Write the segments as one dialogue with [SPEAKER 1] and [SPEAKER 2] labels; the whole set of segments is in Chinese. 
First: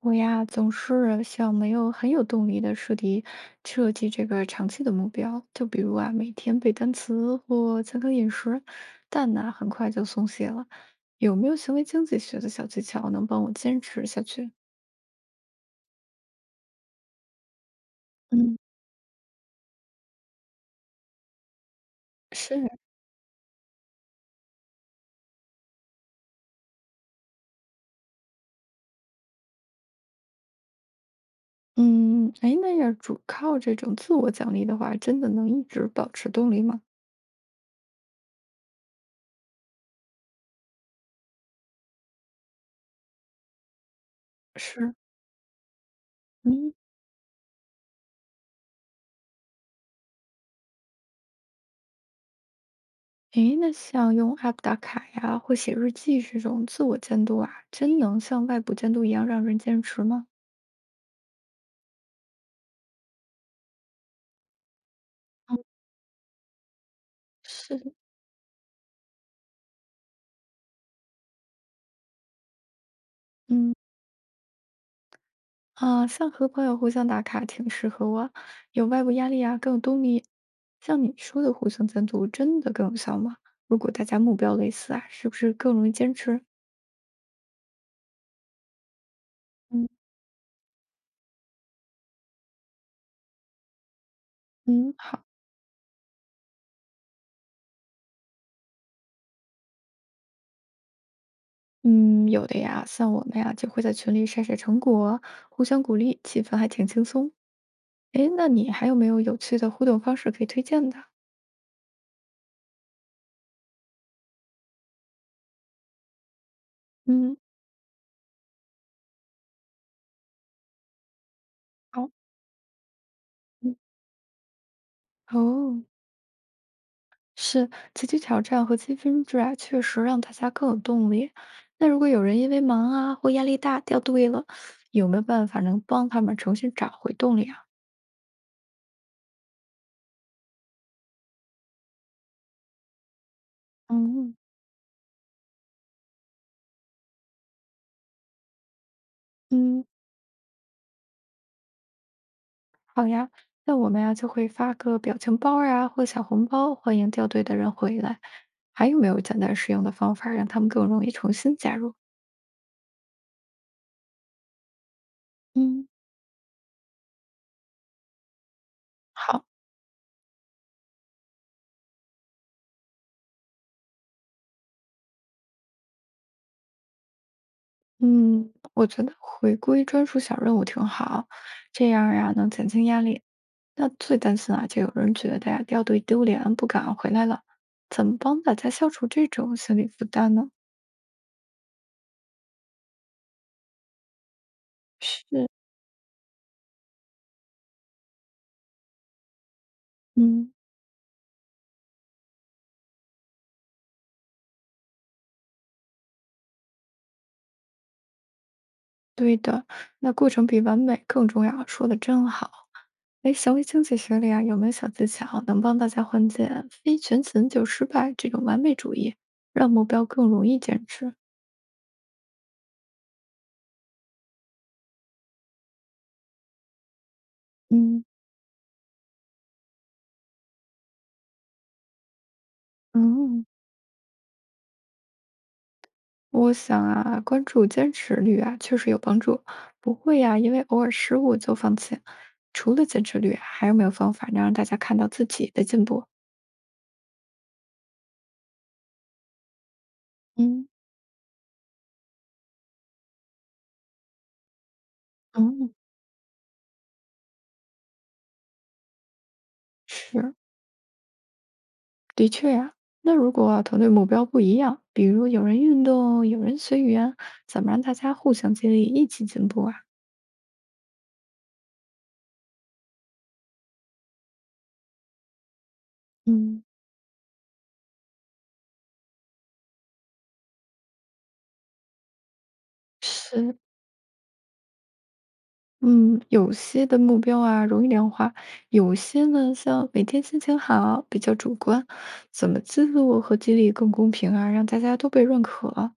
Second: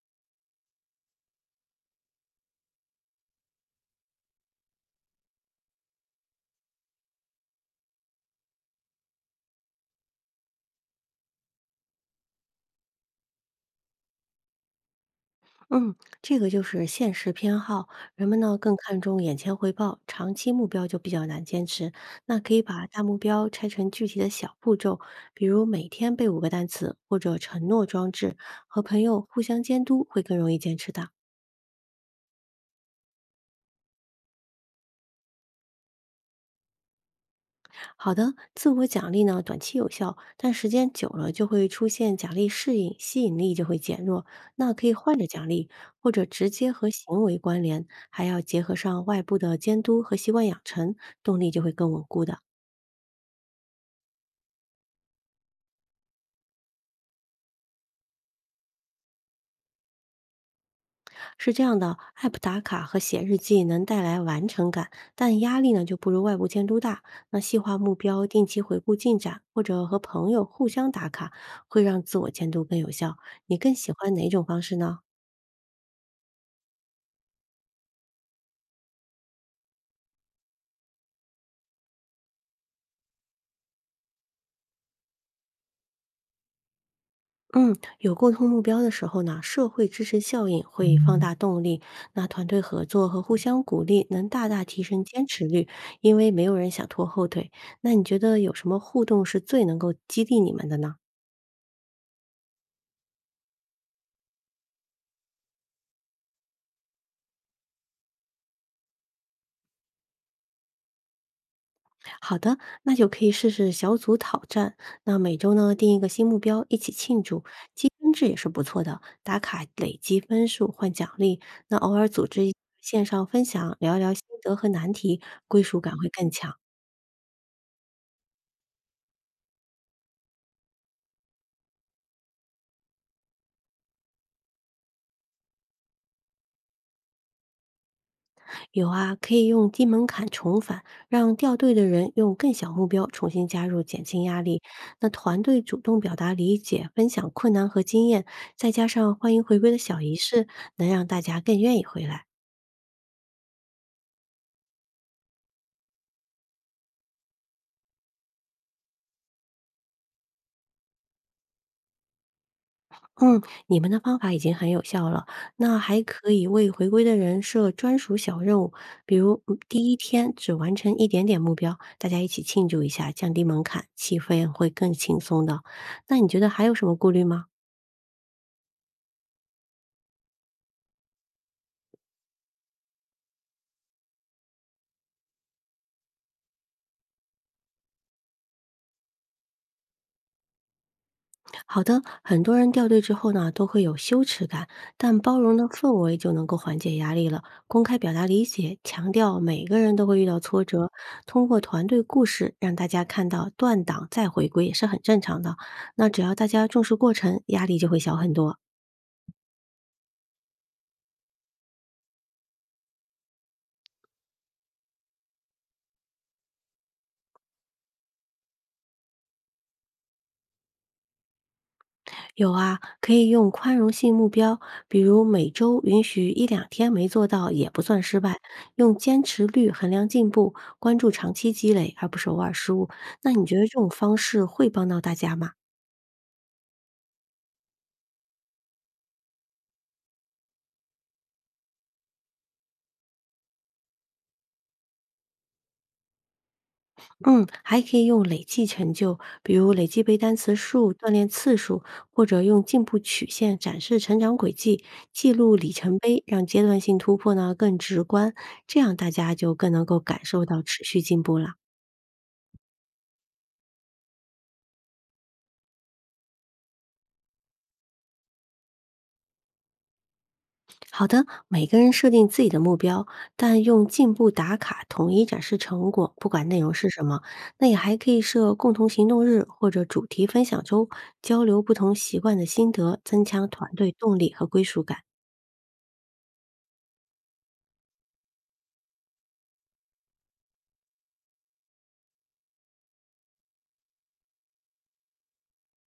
[SPEAKER 1] 我呀，总是像没有很有动力的设计这个长期的目标，就比如啊，每天背单词或健康饮食，但呢，很快就松懈了。有没有行为经济学的小技巧能帮我坚持下去？
[SPEAKER 2] 嗯，这个就是现实偏好，人们呢
[SPEAKER 1] 嗯，
[SPEAKER 2] 更看重眼前回报，长期目标就比较难坚持。那可
[SPEAKER 1] 是，
[SPEAKER 2] 以把大目标拆成具体的小步骤，比如每天背5个单词，或者承诺装置，和朋友互相监督，会更容易坚持的。
[SPEAKER 1] 嗯，哎，那要主靠这种自我奖励的话，真的能一直保持动力吗？
[SPEAKER 2] 好的，自我奖励呢，短期有效，但时间久了就会出现奖励适应，吸引力就会减弱。那可以
[SPEAKER 1] 是，
[SPEAKER 2] 换着奖励，或者直接
[SPEAKER 1] 嗯
[SPEAKER 2] 和行为关联，还要结合上外部的监督和习惯养成，动力就会更稳固的。
[SPEAKER 1] 哎，那像用 App 打卡呀，或写日记这种自我监督啊，真能像外部监督一样让人坚持吗？
[SPEAKER 2] 是这样的，app 打卡和写日记能带来完成感，但压力呢就不如外部监督大。那细化
[SPEAKER 1] 是
[SPEAKER 2] 目
[SPEAKER 1] 的。
[SPEAKER 2] 标，定期回顾进展，或者和朋友互相打卡，会让自我监督更有效。你更
[SPEAKER 1] 嗯
[SPEAKER 2] 喜欢哪种方式呢？
[SPEAKER 1] 啊，像和朋友互相打卡挺适合我，有外部压力啊，更有动力。像你说的互相监督，真的更有效吗？如果大家目标类似啊，是不是更容易坚持？
[SPEAKER 2] 嗯，有共同目标的时候呢，社会
[SPEAKER 1] 嗯
[SPEAKER 2] 支持效应会放大动力。那团队合作和互相鼓励能大大提
[SPEAKER 1] 嗯，
[SPEAKER 2] 升
[SPEAKER 1] 好，
[SPEAKER 2] 坚持率，因为没有人想拖后腿。那你觉得有什么互动是最能够激励你们的呢？
[SPEAKER 1] 嗯，有的呀，像我们呀，就会在群里晒晒成果，互相鼓励，气氛还挺轻松。诶，那你还有没有有趣的互动方式可以推荐的？
[SPEAKER 2] 好的，那就可以试试小组讨战。那每周呢定一个新目标，一起庆
[SPEAKER 1] 嗯，
[SPEAKER 2] 祝，积分制也是不错的，打卡累积分数换奖励。那偶尔
[SPEAKER 1] 好，
[SPEAKER 2] 组织一线上分
[SPEAKER 1] 嗯。
[SPEAKER 2] 享，聊一聊心得和难题，归属
[SPEAKER 1] 哦。
[SPEAKER 2] 感会更强。
[SPEAKER 1] 是集体挑战和积分制啊，确实让大家更有动力。那如果有人因为忙啊或压力大掉队了，有没有办法能帮他们重新找回动力啊？
[SPEAKER 2] 有啊，可以用低门槛重返，让掉队的人用更小目标重新加入，减轻
[SPEAKER 1] 嗯，
[SPEAKER 2] 压力。那团队主动表达理解，分享困难和经验，再加上欢迎回归的
[SPEAKER 1] 嗯，
[SPEAKER 2] 小仪式，能让大家更愿意回来。
[SPEAKER 1] 好呀。那我们呀、就会发个表情包儿啊或小红包，欢迎掉队的人回来。还有没有简单实用的方法让他们更容易重新加入？
[SPEAKER 2] 嗯，你们的方法已经很有效了。那
[SPEAKER 1] 嗯，
[SPEAKER 2] 还可以为回归的人设专属小任务，比如
[SPEAKER 1] 好，
[SPEAKER 2] 第一天只完成一点点目标，大家一起庆祝一下，降低门槛，气氛会更轻松的。那你觉得还有什么顾虑吗？
[SPEAKER 1] 嗯，我觉得回归专属小任务挺好，这样呀能减轻压力。那最担心啊，就有人觉得呀掉队丢脸，不敢回来了。怎么帮大家消除这种心理负担呢？
[SPEAKER 2] 好的，很多人掉队之后呢，都会有羞耻感，但包
[SPEAKER 1] 是，
[SPEAKER 2] 容的氛围就能够缓解压力了。公开表达理解，强调每个人都会遇到
[SPEAKER 1] 嗯，
[SPEAKER 2] 挫折，通过团队故事让大家看到断档再回归也是很正常的。那只要大家重视过程，压力就会小很多。
[SPEAKER 1] 对的，那过程比完美更重要，说的真好。哎，行为经济学里啊，有没有小技巧能帮大家缓解非全勤就失败这种完美主义，让目标更容易坚持？
[SPEAKER 2] 有啊，可以用宽容性目标，比如每周允许一两天没做到也不算
[SPEAKER 1] 嗯
[SPEAKER 2] 失败。用坚持率衡量进步，关注长期积累，而不是偶尔失误。那你
[SPEAKER 1] 嗯。
[SPEAKER 2] 觉得这种方式会帮到大家吗？
[SPEAKER 1] 我想啊，关注坚持率啊，确实有帮助，不会呀、因为偶尔失误就放弃。除了坚持率，还有没有方法能让大家看到自己的进步？
[SPEAKER 2] 嗯，还可以用累计成就，比如累计背单词
[SPEAKER 1] 嗯，
[SPEAKER 2] 数、锻炼次数，或者用进步曲线展示成长轨迹，记录
[SPEAKER 1] 嗯，
[SPEAKER 2] 里程碑，让阶段性突破呢更直观，这样大家就更能够感
[SPEAKER 1] 是，
[SPEAKER 2] 受到持续进步了。
[SPEAKER 1] 的确呀、那如果、团队目标不一样，比如有人运动，有人随缘，怎么让大家互相激励，一起进步啊？
[SPEAKER 2] 好的，每个人设定自己的目标，但用进步打卡统一展示成果，不管内
[SPEAKER 1] 嗯，
[SPEAKER 2] 容是什么。那也还可以设共同行动日或者主题分享周，交流不同习惯的心得，增强
[SPEAKER 1] 是，
[SPEAKER 2] 团队动力和归属感。
[SPEAKER 1] 嗯，有些的目标啊容易量化，有些呢像每天心情好比较主观，怎么记录和激励更公平啊，让大家都被认可？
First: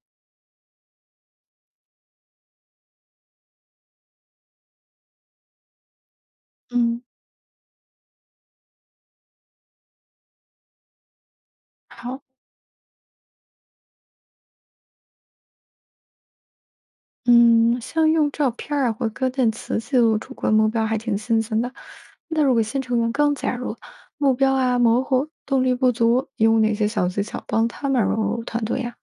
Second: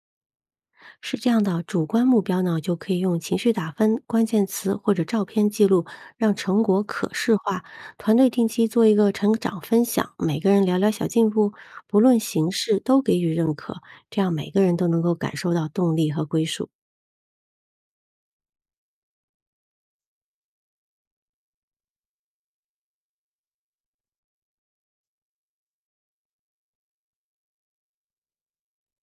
[SPEAKER 2] 是这样的，主观目标呢，就可以用情绪打分、关键词或者照片记录，让成果
[SPEAKER 1] 嗯，
[SPEAKER 2] 可视化。团队定期做一个成长分享，每个人聊聊小进步，不论
[SPEAKER 1] 好，
[SPEAKER 2] 形式都给予认可，这样每个人都能够感受到动力和归属。
[SPEAKER 1] 嗯，像用照片儿啊或关键词记录主观目标还挺新鲜的。那如果新成员刚加入，目标啊模糊，动力不足，有哪些小技巧帮他们融入团队呀？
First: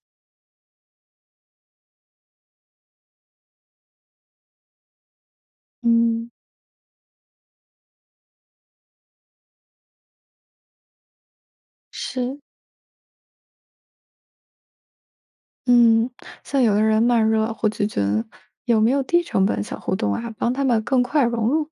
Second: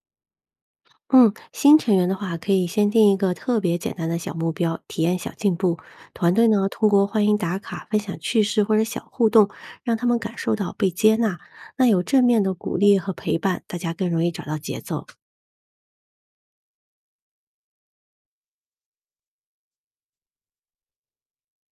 [SPEAKER 2] 嗯，新成员的话，可以先定一个特别简单的小目标，体验小进步。
[SPEAKER 1] 嗯，
[SPEAKER 2] 团队呢，通过欢迎打卡、分享趣事或者小互动，让他们感受到被接纳。那有正
[SPEAKER 1] 是
[SPEAKER 2] 面的鼓励和陪伴，大家更容易找到节奏。
[SPEAKER 1] 嗯，像有的人慢热或拒绝，有没有低成本小互动啊，帮他们更快融入？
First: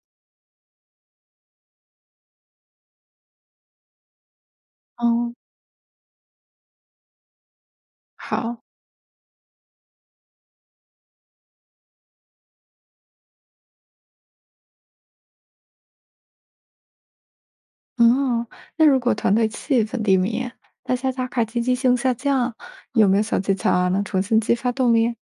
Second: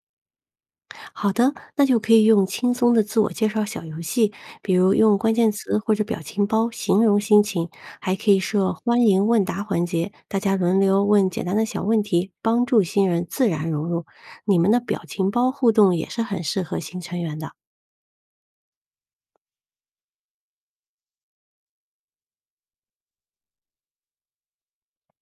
[SPEAKER 2] 好的，那就可以用轻松的自我介绍小游戏，比如用关
[SPEAKER 1] 哦，
[SPEAKER 2] 键词或者表情包形容心情，还可以
[SPEAKER 1] 好，
[SPEAKER 2] 设欢迎问答环节，大家轮流问简单的小问题，帮助新人自然融入。你们的表情包互动也是很适合新成员的。
[SPEAKER 1] 嗯，那如果团队气氛低迷，大家打卡积极性下降，有没有小技巧啊，能重新激发动力？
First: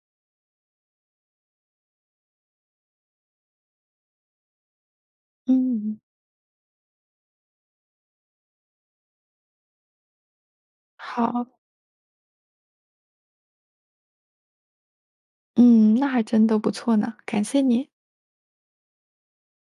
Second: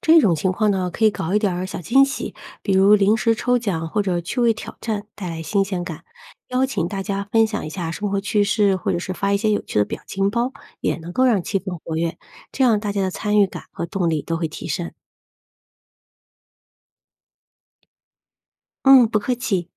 [SPEAKER 2] 这种情况呢，可以搞一点儿小惊喜，比如临时抽奖或者趣味挑战，带来新鲜
[SPEAKER 1] 嗯，
[SPEAKER 2] 感。邀请大家分享一下生活趣事，或者是发一些有趣的表情包，也能够让
[SPEAKER 1] 好，
[SPEAKER 2] 气氛活跃，这样大家的参与感和动力都会提升。
[SPEAKER 1] 嗯，那还真都不错呢，感谢你。
[SPEAKER 2] 嗯，不客气。